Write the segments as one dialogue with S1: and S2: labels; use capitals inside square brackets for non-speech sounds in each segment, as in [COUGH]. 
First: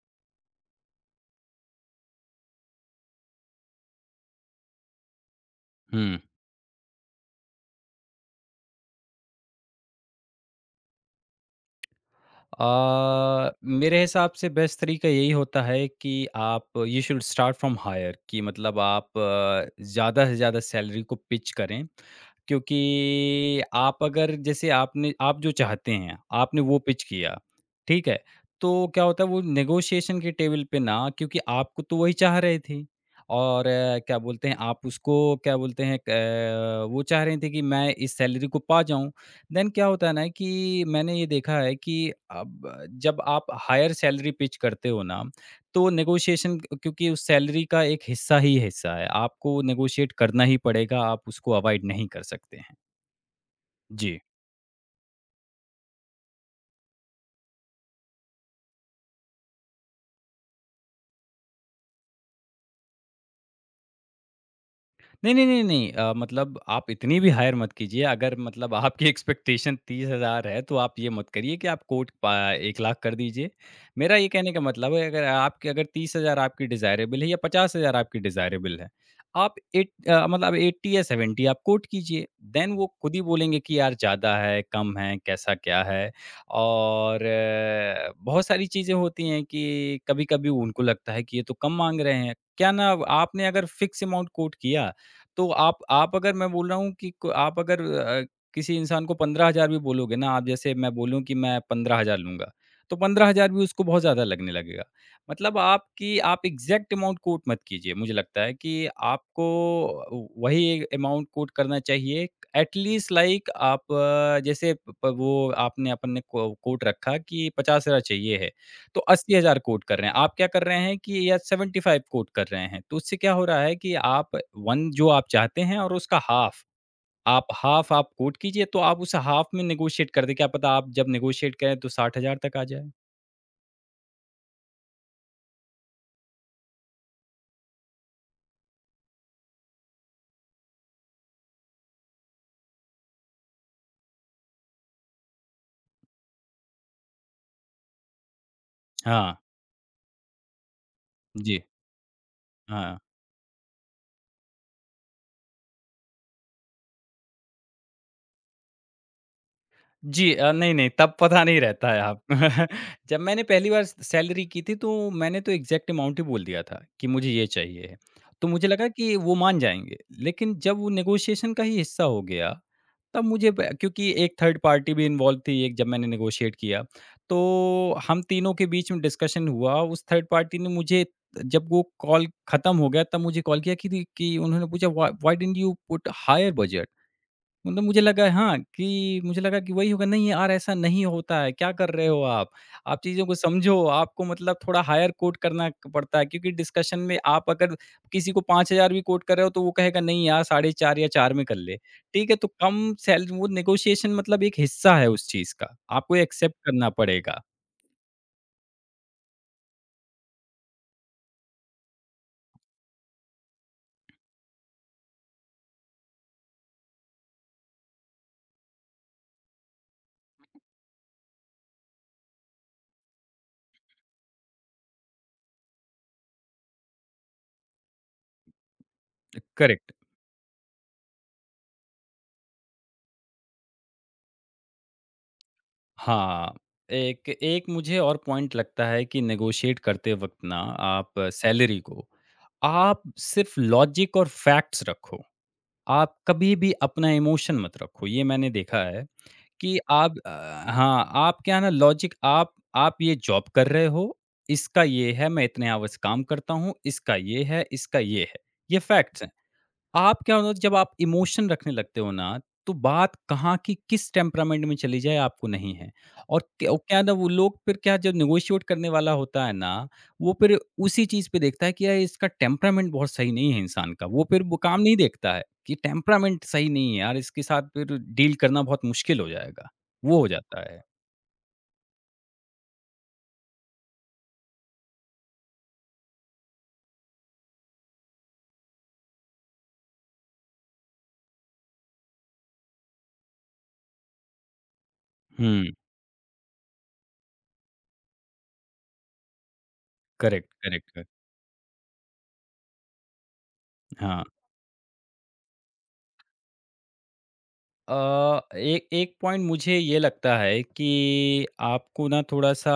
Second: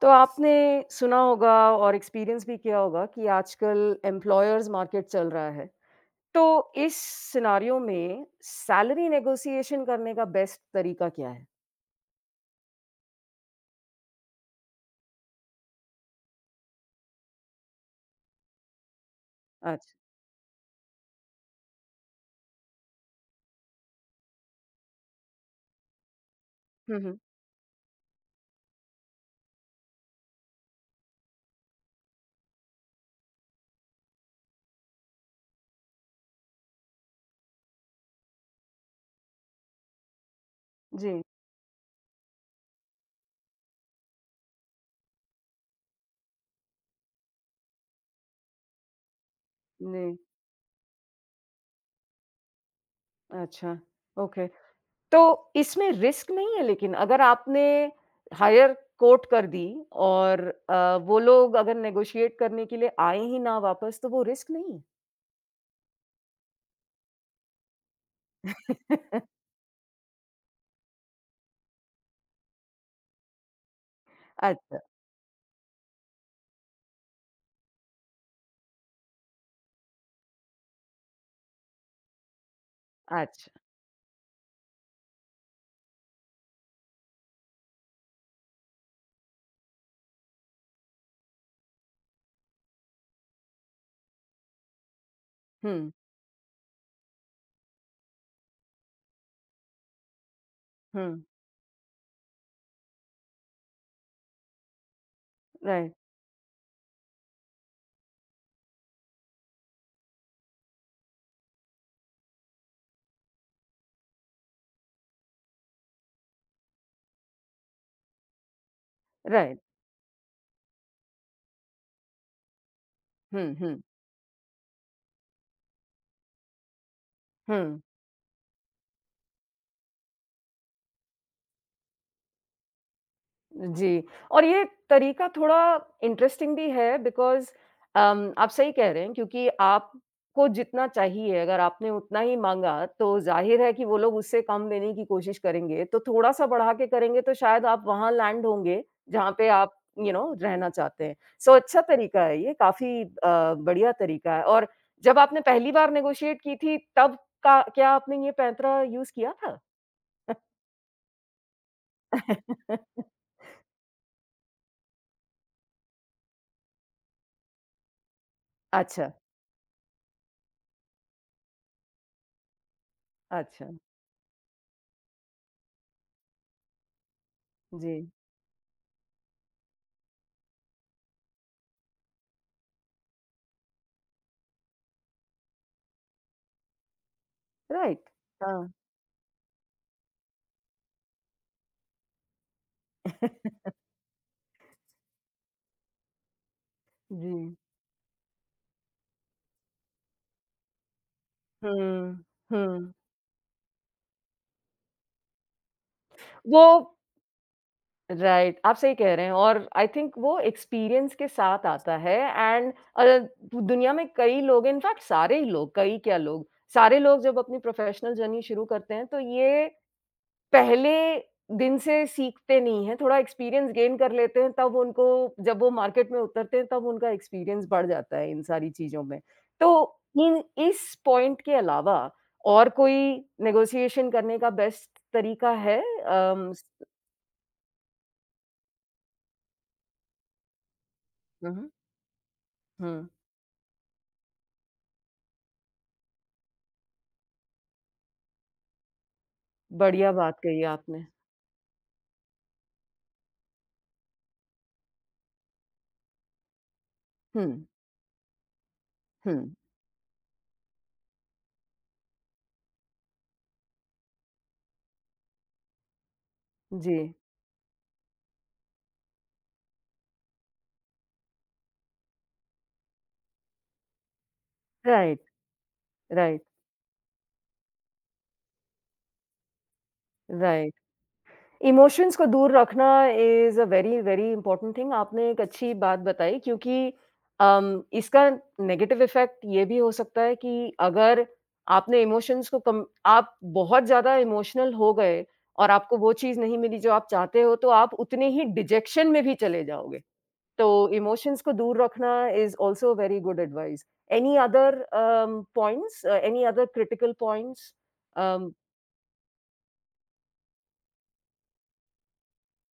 S1: तो आपने सुना होगा और एक्सपीरियंस भी किया होगा कि आजकल एम्प्लॉयर्स मार्केट चल रहा है।
S2: हुँ।
S1: तो इस सिनेरियो में सैलरी नेगोशिएशन करने का बेस्ट तरीका क्या है?
S2: अ, मेरे हिसाब से बेस्ट तरीका यही होता है कि आप you should start from higher कि मतलब आप
S1: अच्छा।
S2: ज़्यादा से ज़्यादा सैलरी को पिच करें, क्योंकि आप अगर जैसे आपने आप जो चाहते हैं, आपने वो
S1: हुँ,
S2: पिच
S1: हुँ।
S2: किया, ठीक है? तो क्या होता है वो नेगोशिएशन के टेबल पे ना क्योंकि आपको तो वही चाह रहे थे और क्या बोलते हैं आप उसको क्या बोलते हैं वो चाह रहे थे कि मैं इस सैलरी को पा जाऊँ। देन क्या होता है ना कि मैंने
S1: जी,
S2: ये देखा है कि अब जब आप हायर सैलरी पिच करते हो ना, तो नेगोशिएशन क्योंकि उस सैलरी का एक हिस्सा ही हिस्सा है, आपको नेगोशिएट
S1: जी।
S2: करना ही पड़ेगा, आप उसको अवॉइड नहीं कर सकते हैं।
S1: अच्छा,
S2: जी।
S1: ओके। तो इसमें रिस्क नहीं है लेकिन अगर आपने हायर कोट कर दी और वो लोग अगर नेगोशिएट करने के लिए आए ही ना वापस तो वो रिस्क नहीं है?
S2: नहीं, नहीं, नहीं, नहीं मतलब आप इतनी भी हायर मत कीजिए। अगर मतलब आपकी [LAUGHS]
S1: [LAUGHS]
S2: एक्सपेक्टेशन 30,000 है, तो आप ये मत करिए कि आप कोट पा 1 लाख कर दीजिए। मेरा ये कहने का
S1: अच्छा,
S2: मतलब है अगर आपके अगर 30,000 आपकी डिज़ायरेबल है या 50,000 आपकी डिज़ायरेबल है, आप मतलब 80 या 70 आप कोट कीजिए। देन वो खुद ही
S1: अच्छा।
S2: बोलेंगे कि यार ज़्यादा है, कम है, कैसा क्या है? और बहुत सारी चीज़ें होती हैं कि कभी-कभी उनको लगता है कि ये तो कम माँग रहे हैं। क्या ना आपने अगर फ़िक्स अमाउंट कोट किया तो आप
S1: हुँ,
S2: आप अगर मैं बोल रहा हूँ कि क आप अगर किसी इंसान को 15,000 भी बोलोगे ना आप जैसे मैं बोलूँ
S1: हुँ।
S2: कि मैं 15,000 लूँगा, तो 15,000 भी उसको बहुत ज़्यादा लगने लगेगा। मतलब
S1: राइट,
S2: आपकी आप एग्ज़ैक्ट अमाउंट कोट मत कीजिए, मुझे लगता है कि आपको व वही अमाउंट कोट करना चाहिए एट लीस्ट लाइक आप जैसे प प वो आपने अपन ने को कोट रखा कि 50,000 चाहिए है। तो 80,000
S1: राइट।
S2: कोट कर रहे हैं। आप क्या कर रहे हैं कि या 75 कोट कर रहे हैं। तो उससे क्या हो
S1: हुँ,
S2: रहा है
S1: हुँ।
S2: कि आप 1 जो आप चाहते हैं और उसका
S1: हुँ,
S2: हाफ़ आप कोट कीजिए तो आप उस हाफ़ में नेगोशिएट कर दें। क्या पता आप जब नेगोशिएट करें तो 60,000 तक आ जाए।
S1: जी। और ये तरीका थोड़ा इंटरेस्टिंग भी है बिकॉज़ आप सही कह रहे हैं क्योंकि आपको जितना चाहिए अगर आपने उतना ही माँगा तो ज़ाहिर है कि वो लोग उससे कम देने की कोशिश करेंगे। तो थोड़ा-सा बढ़ा के करेंगे तो शायद आप वहाँ लैंड होंगे जहाँ
S2: हाँ,
S1: पे आप यू you नो know, रहना चाहते हैं। सो
S2: जी,
S1: अच्छा तरीका है ये।
S2: हाँ।
S1: काफ़ी बढ़िया तरीका है। और जब आपने पहली बार नेगोशिएट की थी तब का क्या आपने ये पैंतरा यूज़ किया था?
S2: जी नहीं, नहीं तब पता नहीं रहता है आप। [LAUGHS]
S1: [LAUGHS]
S2: जब मैंने पहली बार स सैलरी की थी तो मैंने तो एग्ज़ैक्ट अमाउंट ही बोल दिया था कि मुझे ये चाहिए। तो मुझे लगा
S1: अच्छा,
S2: कि वो मान जाएँगे। लेकिन जब वो नेगोशिएशन का ही हिस्सा हो गया तब मुझे ब
S1: अच्छा।
S2: क्योंकि एक थर्ड पार्टी भी इन्वॉल्व थी एक जब मैंने नेगोशिएट किया। तो
S1: जी,
S2: हम तीनों के बीच में डिस्कशन हुआ, उस थर्ड पार्टी ने मुझे जब वो कॉल खत्म हो गया तब मुझे कॉल किया कि उन्होंने पूछा why why didn't you put higher budget? मतलब मुझे
S1: राइट।
S2: लगा हाँ,
S1: हाँ।
S2: कि मुझे लगा कि वही होगा, नहीं यार ऐसा नहीं होता है, क्या कर रहे हो आप? आप चीज़ों को समझो, आपको मतलब थोड़ा हायर कोट करना क पड़ता है क्योंकि डिस्कशन में आप
S1: जी।
S2: अगर किसी को 5,000 भी कोट कर रहे हो तो वो कहेगा नहीं यार 4,500 या 4 में कर ले।
S1: हुँ,
S2: ठीक है, तो कम
S1: हुँ।
S2: सैल वो नेगोशिएशन मतलब एक हिस्सा है उस चीज़ का, आपको एक्सेप्ट
S1: वो
S2: करना पड़ेगा।
S1: राइट, आप सही कह रहे हैं और आई थिंक वो एक्सपीरियंस के साथ आता है एंड अ, दुनिया में कई लोग इनफैक्ट सारे ही लोग, कई क्या लोग, सारे लोग जब अपनी प्रोफ़ेशनल जर्नी शुरू करते हैं तो ये पहले दिन से सीखते नहीं हैं, थोड़ा एक्सपीरियंस गेन कर लेते हैं, तब उनको जब वो मार्केट में उतरते हैं, तब उनका एक्सपीरियंस बढ़ जाता है इन सारी चीज़ों में। तो
S2: करेक्ट।
S1: इन इस पॉइंट के अलावा और कोई नेगोशिएशन करने का बेस्ट तरीका है? अम,
S2: हाँ,
S1: स
S2: एक एक मुझे और पॉइंट लगता है कि नेगोशिएट करते वक़्त ना आप
S1: हुँ,
S2: सैलरी को, आप
S1: हुँ,
S2: सिर्फ़ लॉजिक और फैक्ट्स रखो। आप कभी भी अपना इमोशन मत रखो, ये मैंने देखा है कि
S1: बढ़िया
S2: आप
S1: बात कही आपने।
S2: हाँ, आप क्या है ना लॉजिक आप ये जॉब कर रहे हो, इसका ये है, मैं इतने आवर्स काम करता हूँ, इसका ये
S1: हुँ,
S2: है, इसका ये है। ये फैक्ट्स हैं।
S1: हुँ,
S2: आप क्या होता जब आप इमोशन रखने लगते हो ना, तो बात कहाँ की किस टेम्परामेंट में चली जाए आपको नहीं है। और क्या ओ
S1: जी।
S2: क्या ना वो लोग फिर क्या जब नेगोशिएट करने वाला होता है ना, वो फिर उसी चीज़ पे देखता है कि यार इसका टेम्परामेंट बहुत सही नहीं है इंसान का। वो फिर वो काम नहीं
S1: राइट,
S2: देखता है कि
S1: राइट,
S2: टेम्परामेंट सही नहीं है यार, इसके साथ फिर डील करना बहुत मुश्किल हो जाएगा। वो हो जाता
S1: राइट।
S2: है।
S1: इमोशंस को दूर रखना is a very, very important thing. आपने एक अच्छी बात बताई क्योंकि इसका नेगेटिव इफ़ेक्ट ये भी हो सकता है कि अगर आपने इमोशंस को कम आप बहुत ज़्यादा इमोशनल हो गए
S2: हुँ,
S1: और आपको वो चीज़ नहीं मिली जो आप चाहते हो, तो आप उतने ही डिजेक्शन में भी चले जाओगे।
S2: करेक्ट,
S1: तो
S2: करेक्ट, करेक्ट।
S1: इमोशंस को दूर रखना is also very good advice.
S2: हाँ।
S1: Any other points any other critical points? Um,
S2: एक एक पॉइंट मुझे ये लगता है कि आपको ना थोड़ा-सा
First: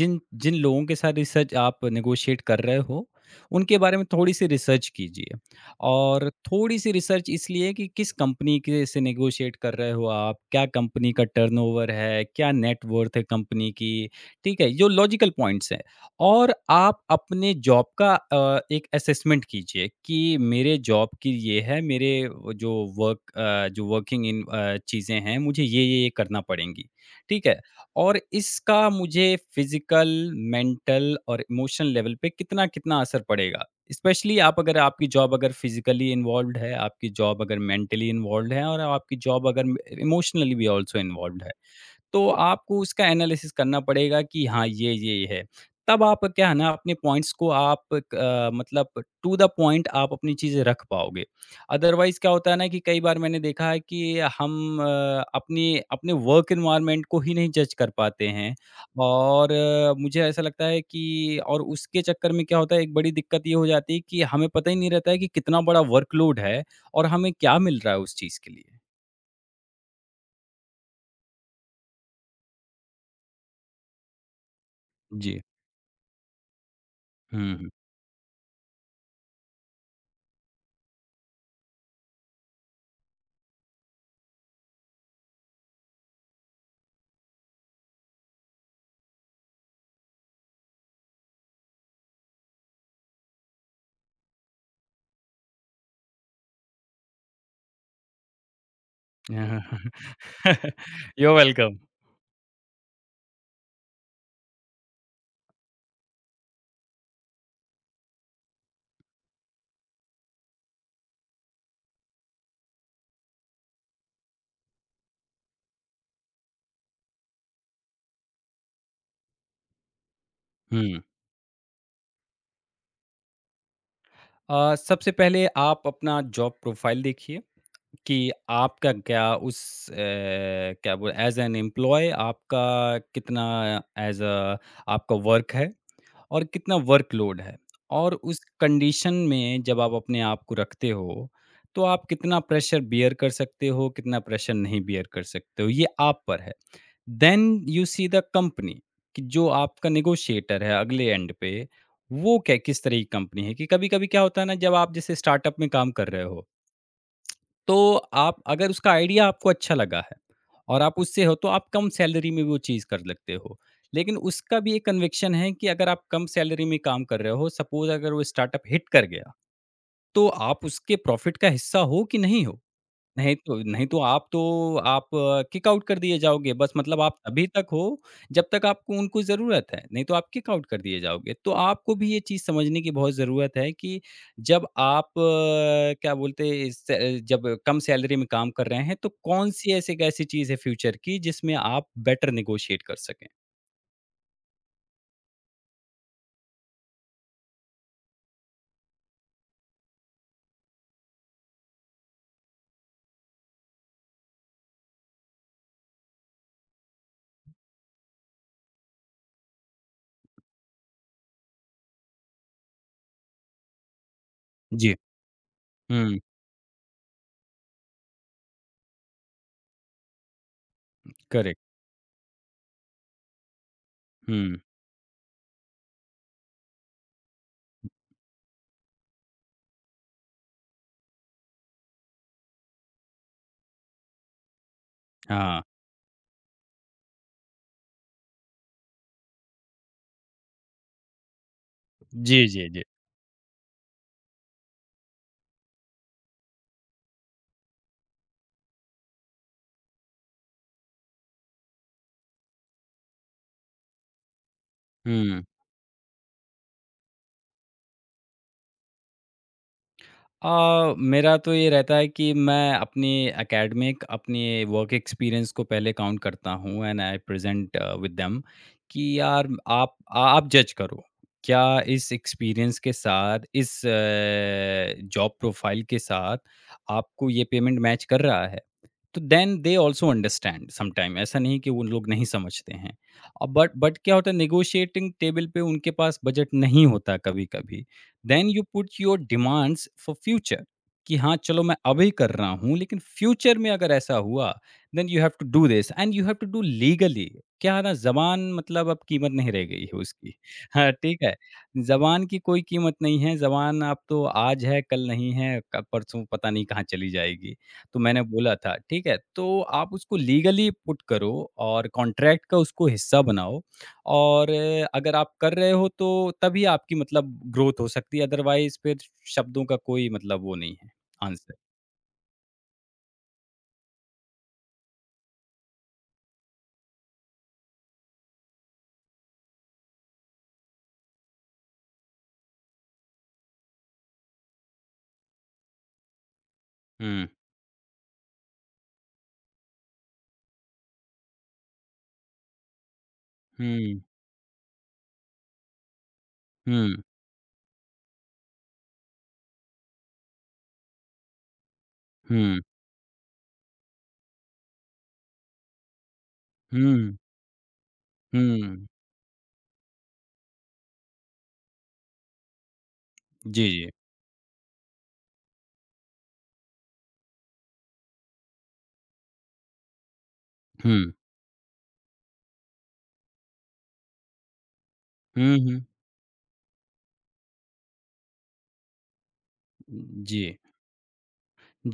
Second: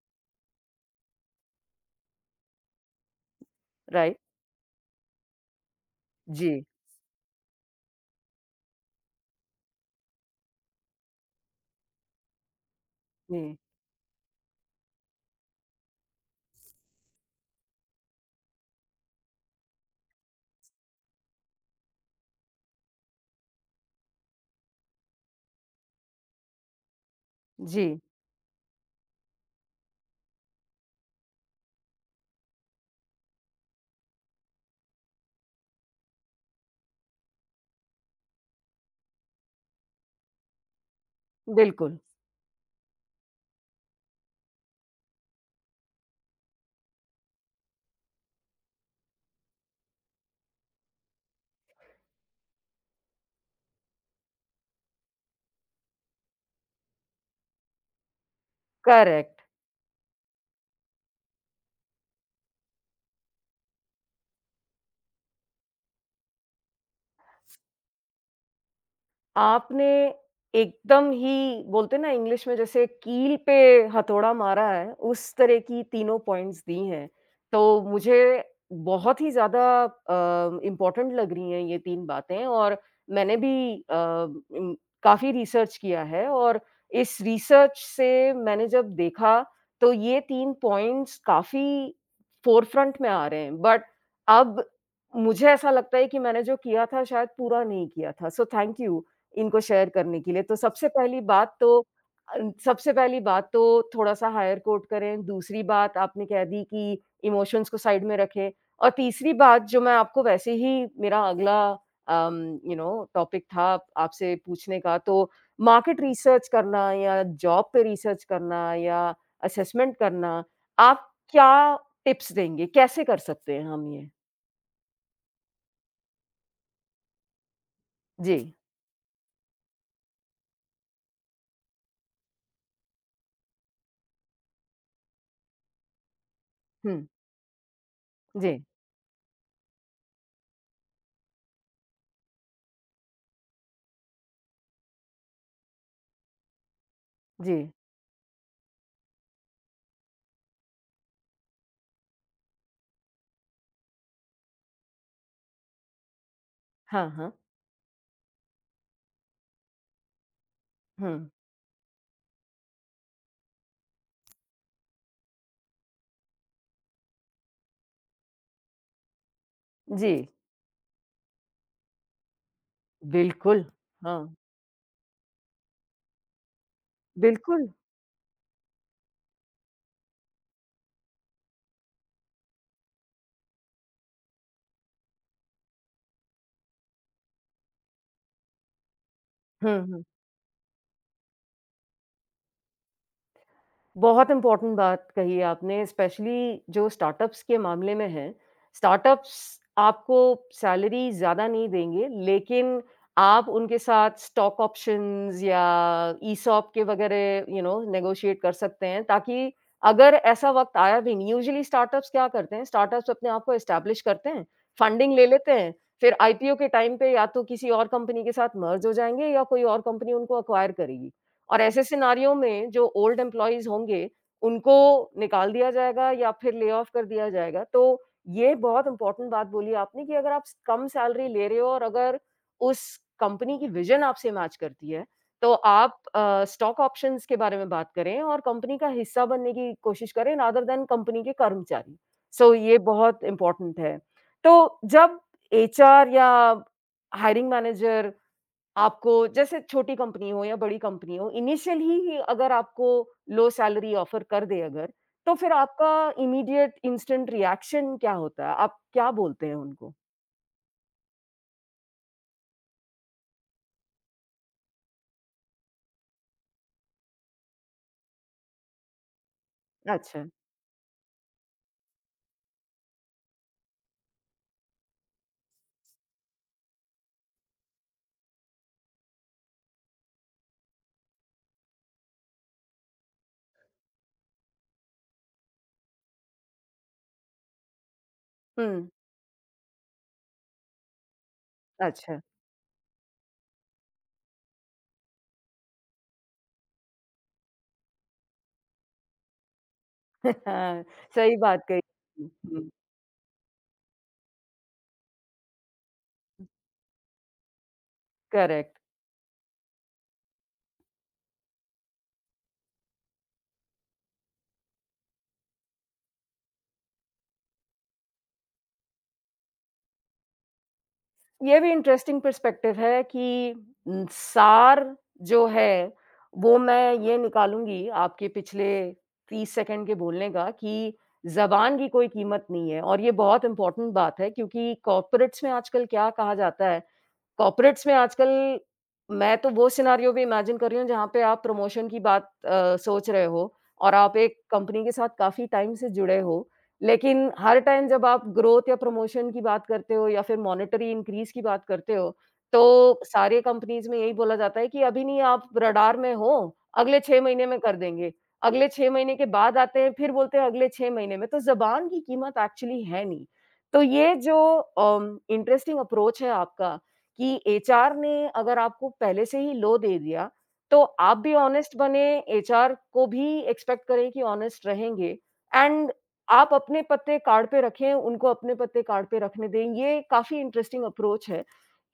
S2: जिन जिन लोगों के साथ रिसर्च आप नेगोशिएट कर रहे हो, उनके बारे में
S1: राइट।
S2: थोड़ी-सी रिसर्च कीजिए। और
S1: जी,
S2: थोड़ी-सी रिसर्च इसलिए कि किस कंपनी के से नेगोशिएट कर रहे हो आप, क्या कंपनी का टर्नओवर है, क्या नेट वर्थ है
S1: जी,
S2: कंपनी की, ठीक है? जो लॉजिकल पॉइंट्स हैं। और आप अपने जॉब का एक असेसमेंट कीजिए कि मेरे जॉब की ये है, मेरे वो जो जो चीज़ें हैं, मुझे ये करना पड़ेंगी, ठीक है?
S1: जी,
S2: और इसका मुझे फिज़िकल, मेंटल और इमोशनल लेवल पे कितना-कितना असर पड़ेगा। स्पेशली आप अगर आपकी जॉब अगर फिज़िकली इन्वॉल्व्ड है, आपकी जॉब अगर मेंटली इन्वॉल्व्ड है और आपकी जॉब अगर इमोशनली भी ऑल्सो इन्वॉल्व्ड है।
S1: बिल्कुल।
S2: तो आपको उसका एनालिसिस करना पड़ेगा कि हाँ, ये है। तब आप क्या है ना अपने पॉइंट्स को आप क मतलब टू द पॉइंट आप अपनी चीज़ें रख पाओगे। अदरवाइज़ क्या होता है ना कि कई बार मैंने देखा है कि हम अपने अपने वर्क एनवायरनमेंट को ही नहीं जज कर पाते हैं
S1: करेक्ट।
S2: और मुझे ऐसा लगता है कि और उसके चक्कर में क्या होता है एक बड़ी दिक्कत ये हो जाती है कि हमें पता ही नहीं रहता है कि कितना बड़ा वर्कलोड है और हमें क्या मिल रहा है उस चीज़ के लिए।
S1: आपने एकदम ही बोलते हैं ना इंग्लिश में जैसे कील पे हथौड़ा मारा है, उस
S2: जी।
S1: तरह की तीनों पॉइंट्स दी हैं। तो
S2: हुँ,
S1: मुझे बहुत ही ज़्यादा इम्पोर्टेंट लग रही हैं ये 3 बातें और मैंने भी काफ़ी रिसर्च किया है और इस रिसर्च से मैंने जब देखा, तो ये 3 पॉइंट्स काफ़ी फ़ोरफ्रंट में आ रहे हैं। बट अब मुझे ऐसा लगता है कि मैंने जो किया था शायद पूरा नहीं किया था। सो थैंक यू इनको शेयर
S2: हुँ।
S1: करने के लिए।
S2: [LAUGHS] [LAUGHS] You are welcome.
S1: अ, सबसे पहली बात तो थोड़ा-सा हायर कोर्ट करें, दूसरी बात आपने कह दी कि इमोशंस को साइड में रखें और तीसरी बात जो मैं आपको वैसे ही मेरा अगला अम, यू नो टॉपिक था आपसे पूछने का तो मार्केट रिसर्च करना या जॉब पे रिसर्च करना या असेसमेंट करना,
S2: हुँ।
S1: आप क्या टिप्स देंगे? कैसे कर सकते हैं हम ये?
S2: सबसे पहले आप अपना जॉब प्रोफ़ाइल देखिए कि
S1: जी।
S2: आपका क्या उस अ, क्या बोल एज़ एन एम्प्लॉयी आपका कितना एज़ अ आपका वर्क है और कितना
S1: हुँ।
S2: वर्कलोड है। और उस
S1: जी,
S2: कंडीशन में जब आप अपने आप को रखते हो, तो आप कितना प्रेशर बियर कर सकते हो, कितना प्रेशर नहीं बियर कर सकते हो, ये आप पर है। देन
S1: जी।
S2: यू सी द कंपनी कि जो आपका नेगोशिएटर है अगले एंड पे वो क्या किस तरह की कंपनी है कि कभी कभी क्या होता है ना जब आप जैसे स्टार्टअप में काम कर रहे हो
S1: हाँ, हाँ।
S2: तो आप अगर उसका आइडिया आपको अच्छा लगा है और आप
S1: हुँ।
S2: उससे हो तो आप कम सैलरी में वो चीज़ कर लगते हो, लेकिन उसका भी एक कन्विक्शन है कि अगर आप कम सैलरी में काम कर रहे हो सपोज अगर वो स्टार्टअप हिट कर गया
S1: जी।
S2: तो आप उसके प्रॉफिट का हिस्सा हो कि नहीं हो? नहीं तो
S1: बिल्कुल,
S2: नहीं तो
S1: हाँ,
S2: आप किक आउट कर दिए जाओगे। बस मतलब आप तभी तक
S1: बिल्कुल।
S2: हो जब तक आपको उनको ज़रूरत है, नहीं तो आप किक आउट कर दिए जाओगे। तो आपको भी ये चीज़ समझने की बहुत ज़रूरत है कि जब आप क्या बोलते हैं इस जब कम सैलरी में काम कर रहे हैं तो कौन-सी
S1: हुँ,
S2: ऐसी एक
S1: हुँ।
S2: ऐसी चीज़ है फ्यूचर की जिसमें आप बेटर नेगोशिएट कर सकें?
S1: बहुत इम्पोर्टेंट बात कही है आपने स्पेशली जो स्टार्टअप्स के मामले में है। स्टार्टअप्स आपको सैलरी ज़्यादा नहीं देंगे लेकिन आप उनके साथ स्टॉक ऑप्शंस या ईसॉप के वगैरह यू नो नेगोशिएट कर सकते हैं ताकि अगर ऐसा वक़्त आया भी नहीं। यूजुअली स्टार्टअप्स क्या करते हैं, स्टार्टअप्स अपने आप को एस्टेब्लिश करते हैं,
S2: जी।
S1: फंडिंग ले लेते हैं, फिर
S2: हुँ,
S1: आईपीओ के टाइम पे या तो किसी और कंपनी के साथ मर्ज हो जाएँगे या कोई और कंपनी उनको एक्वायर करेगी। और
S2: करेक्ट।
S1: ऐसे सिनेरियो में जो ओल्ड एम्प्लॉइज़ होंगे,
S2: हुँ,
S1: उनको निकाल दिया जाएगा या फिर ले ऑफ कर दिया जाएगा। तो ये बहुत इम्पोर्टेंट बात बोली आपने कि अगर आप स कम सैलरी ले रहे हो और अगर उस कंपनी की विज़न आपसे मैच करती है, तो
S2: हाँ।
S1: आप स्टॉक ऑप्शंस के बारे में बात करें और कंपनी का हिस्सा बनने की कोशिश करें रादर दैन कंपनी के कर्मचारी।
S2: जी,
S1: सो,
S2: जी,
S1: ये
S2: जी।
S1: बहुत इम्पोर्टेंट है। तो जब एचआर या हायरिंग मैनेजर आपको जैसे छोटी कंपनी हो या बड़ी कंपनी हो इनिशियली ही अगर आपको लो सैलरी ऑफर कर दे अगर, तो
S2: हुँ।
S1: फिर आपका इमीडिएट इंस्टेंट रिएक्शन क्या होता है? आप क्या बोलते हैं उनको?
S2: मेरा तो ये रहता है कि मैं अपनी एकेडमिक अपने वर्क एक्सपीरियंस को पहले काउंट करता हूँ and I present with them कि यार आप
S1: अच्छा।
S2: जज करो क्या इस एक्सपीरियंस के साथ इस जॉब प्रोफाइल के साथ आपको ये पेमेंट मैच कर रहा है। तो then they also understand sometime, ऐसा नहीं कि वो लोग नहीं समझते हैं, बट क्या होता है नेगोशिएटिंग टेबल पे उनके पास बजट नहीं होता कभी कभी। Then you
S1: hmm,
S2: put your demands for future कि हाँ चलो मैं अभी
S1: अच्छा।
S2: कर रहा हूँ लेकिन फ्यूचर में अगर ऐसा हुआ then you have to do this and you have to do legally. क्या है ना जबान मतलब अब कीमत नहीं रह गई है उसकी।
S1: [LAUGHS]
S2: हाँ ठीक है,
S1: सही बात कही।
S2: जबान की कोई
S1: हुँ,
S2: कीमत नहीं है। जबान आप तो आज है कल नहीं है, परसों पता नहीं कहाँ चली जाएगी। तो मैंने बोला था
S1: करेक्ट।
S2: ठीक है तो आप उसको लीगली पुट करो और कॉन्ट्रैक्ट का उसको हिस्सा बनाओ। और अगर आप कर रहे हो तो तभी आपकी मतलब ग्रोथ हो सकती है, अदरवाइज़ फिर शब्दों का कोई मतलब वो नहीं है आंसर।
S1: ये भी इंटरेस्टिंग पर्सपेक्टिव है कि उम, सार जो है, वो मैं ये निकालूँगी आपके पिछले 30 सेकंड के बोलने का कि ज़बान की कोई कीमत नहीं है और ये बहुत इम्पोर्टेंट बात है क्योंकि कॉर्पोरेट्स में आजकल क्या कहा जाता है।
S2: हुँ,
S1: कॉर्पोरेट्स में आजकल मैं तो वो सिनेरियो भी इमेजिन कर रही हूँ जहाँ पे आप प्रमोशन की बात सोच रहे हो और
S2: हुँ,
S1: आप एक कंपनी के साथ काफ़ी टाइम से जुड़े हो।
S2: हुँ,
S1: लेकिन हर टाइम जब आप ग्रोथ या प्रमोशन की बात करते हो या फिर मॉनेटरी इंक्रीज़ की बात करते हो,
S2: हुँ,
S1: तो सारे कंपनीज़ में यही बोला जाता है कि अभी नहीं आप रडार में हो, अगले
S2: हुँ,
S1: 6 महीने में कर देंगे। अगले
S2: हुँ।
S1: 6 महीने के बाद आते हैं फिर बोलते हैं अगले 6 महीने में, तो ज़बान की कीमत एक्चुअली है नहीं।
S2: जी,
S1: तो
S2: जी।
S1: ये जो इंटरेस्टिंग अप्रोच है आपका कि एचआर ने अगर आपको पहले से ही लो दे दिया, तो
S2: हुँ,
S1: आप भी ऑनेस्ट बने, एचआर को भी एक्सपेक्ट करें कि ऑनेस्ट रहेंगे
S2: हुँ, हुँ।
S1: एंड आप अपने पत्ते कार्ड पे रखें, उनको अपने पत्ते कार्ड पे रखने दें। ये काफ़ी
S2: जी,
S1: इंटरेस्टिंग अप्रोच है।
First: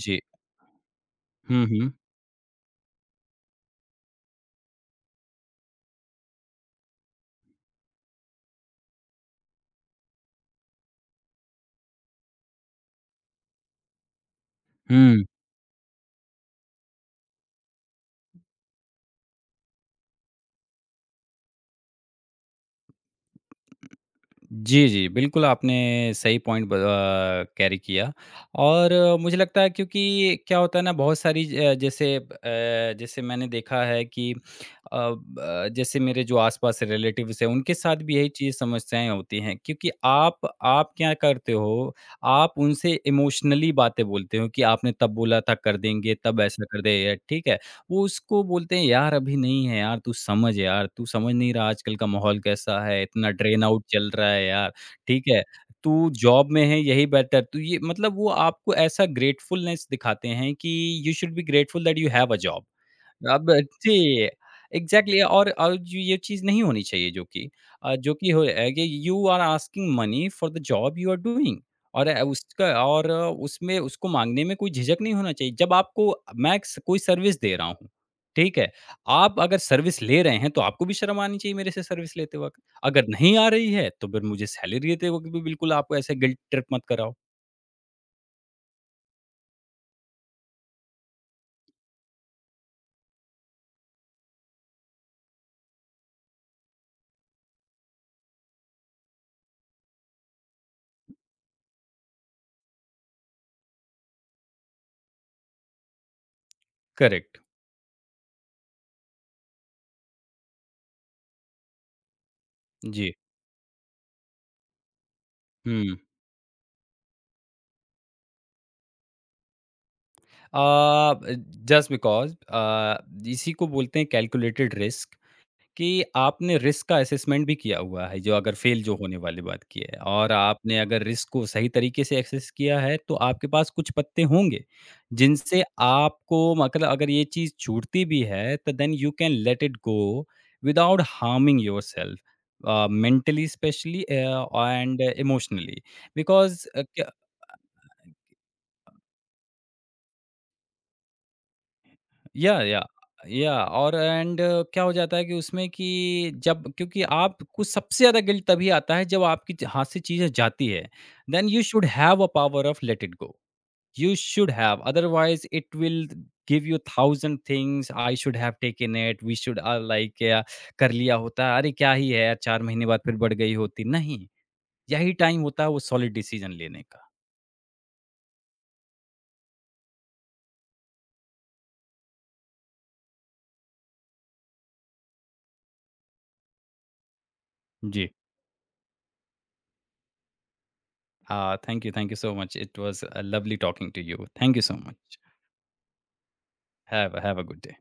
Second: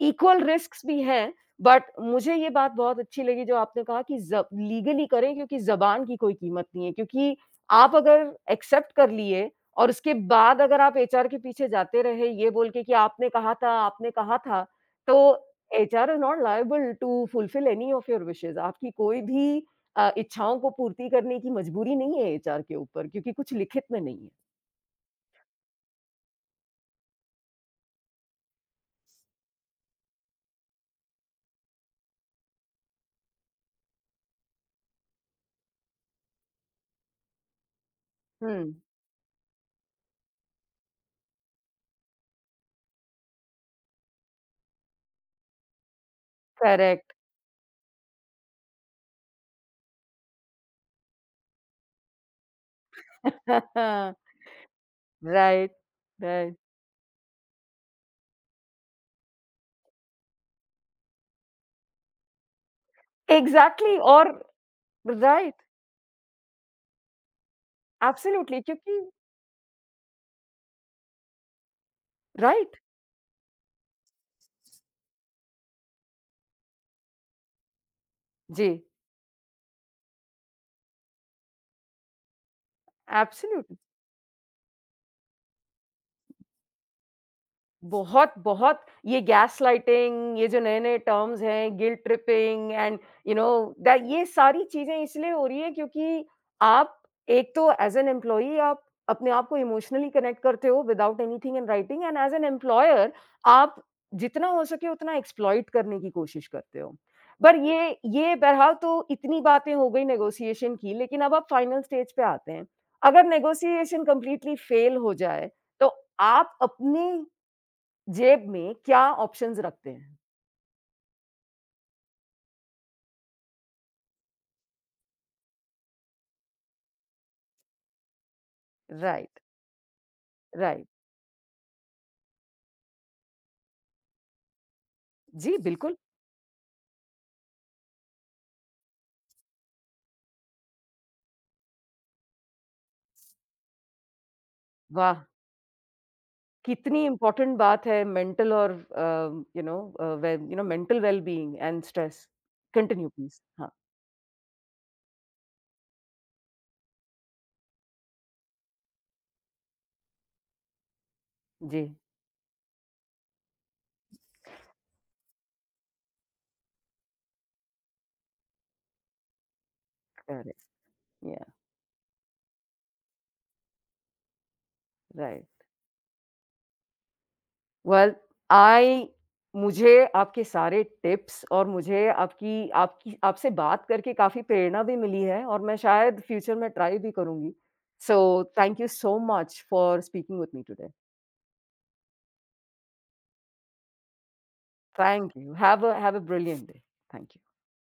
S2: जी।
S1: इक्वल रिस्क्स भी हैं,
S2: हुँ,
S1: बट
S2: हुँ,
S1: मुझे ये बात बहुत अच्छी लगी जो आपने कहा कि ज़ लीगली करें क्योंकि ज़बान की कोई कीमत नहीं है। क्योंकि आप अगर एक्सेप्ट कर लिए और उसके बाद अगर आप एचआर के पीछे जाते रहे ये बोल के कि आपने कहा था,
S2: हुँ।
S1: So, HR is not liable to fulfil any of your wishes. आपकी कोई भी इच्छाओं को पूर्ति करने की मजबूरी नहीं है एचआर के ऊपर क्योंकि कुछ लिखित में नहीं है।
S2: जी, जी। बिल्कुल, आपने सही पॉइंट कैरी किया और मुझे लगता है क्योंकि क्या होता है ना बहुत सारी जैसे मैंने देखा है कि ब जैसे मेरे जो आस-पास रिलेटिव्स हैं, उनके साथ भी यही चीज़
S1: हुँ,
S2: समस्याएँ होती हैं क्योंकि आप क्या करते हो, आप उनसे इमोशनली बातें बोलते हो कि आपने तब बोला था कर देंगे, तब ऐसा कर
S1: करेक्ट।
S2: दे ठीक है? वो उसको बोलते हैं, "यार अभी नहीं है यार, तू समझ नहीं रहा आजकल का माहौल कैसा है, इतना ड्रेन आउट चल रहा है यार, ठीक है?
S1: राइट,
S2: तू जॉब
S1: राइट।
S2: में है यही बेटर, तू ये।" मतलब वो आपको ऐसा ग्रेटफुलनेस दिखाते हैं कि you should be grateful that you have a job. अब
S1: एग्ज़ैक्टली [LAUGHS] और
S2: जी, एग्ज़ैक्टली और
S1: राइट,
S2: और जो ये चीज़ नहीं होनी चाहिए जो कि जो कि हो
S1: एब्सोल्युटली
S2: है कि
S1: क्योंकि
S2: you are asking money for the job you are doing, और उसका
S1: राइट,
S2: और उसमें उसको माँगने में कोई झिझक नहीं होना चाहिए। जब आपको मैं एक स कोई सर्विस दे रहा हूँ, ठीक
S1: जी,
S2: है? आप अगर सर्विस ले रहे हैं, तो आपको भी शर्म आनी चाहिए मेरे से सर्विस लेते वक़्त। अगर नहीं आ रही
S1: एब्सोल्युटली।
S2: है, तो फिर मुझे सैलरी देते वक़्त भी बिल्कुल आप ऐसे गिल्ट ट्रिप मत कराओ।
S1: बहुत, बहुत, ये गैसलाइटिंग, ये जो नए-नए टर्म्स हैं, guilt tripping and you know that ये सारी चीज़ें इसलिए हो रही है क्योंकि आप एक तो एज़ एन एम्प्लॉयी आप अपने आप को इमोशनली कनेक्ट करते हो without anything in writing and as an employer आप जितना हो सके उतना एक्सप्लॉइट करने की कोशिश करते हो।
S2: करेक्ट।
S1: पर ये बहरहाल तो इतनी बातें हो गई नेगोशिएशन की, लेकिन अब आप फाइनल स्टेज पे आते हैं।
S2: जी।
S1: अगर नेगोशिएशन कंप्लीटली फेल हो जाए, तो
S2: हुँ।
S1: आप अपनी जेब में क्या ऑप्शंस रखते हैं?
S2: अ, जस्ट बिकॉज़ इसी को बोलते हैं कैलकुलेटेड रिस्क कि आपने रिस्क का असेसमेंट भी किया हुआ है, जो अगर फेल जो होने
S1: राइट।
S2: वाली बात की है और आपने
S1: राइट।
S2: अगर रिस्क को सही तरीके से एक्सेस किया है, तो आपके पास कुछ पत्ते होंगे,
S1: जी,
S2: जिनसे
S1: बिल्कुल।
S2: आपको मतलब अगर ये चीज़ छूटती भी है, तो then you can let it go without harming yourself mentally specially and
S1: वाह!
S2: इमोशनली बिकॉज़
S1: कितनी इम्पोर्टेंट बात है मेंटल और you know way you know mental wellbeing and stress.
S2: या या
S1: कंटिन्यू प्लीज़।
S2: या
S1: हाँ,
S2: और एंड क्या हो जाता है कि उसमें कि जब क्योंकि आपको सबसे ज़्यादा गिल्ट तभी आता है जब आपकी हाथ से चीज़ें जाती है। देन यू
S1: जी,
S2: should have a power of let it go, you should have, otherwise it will give you thousand things. I should have taken it, we should are like क्या
S1: करेक्ट।
S2: कर लिया
S1: या
S2: होता, अरे क्या ही है यार, 4 महीने बाद फिर बढ़ गई होती, नहीं? यही टाइम होता
S1: राइट।
S2: है वो सॉलिड डिसीजन लेने का।
S1: वेल आई मुझे आपके सारे टिप्स और मुझे आपकी आपकी आपसे बात करके काफ़ी प्रेरणा भी मिली है और मैं शायद फ्यूचर में ट्राई भी करूँगी।
S2: जी।
S1: So thank you so much for speaking with me today.
S2: हाँ, thank you, thank you so much, it was lovely talking to you, thank you so much.
S1: Thank you. Have a have a brilliant day.
S2: Have
S1: Thank
S2: have
S1: you.
S2: A good day.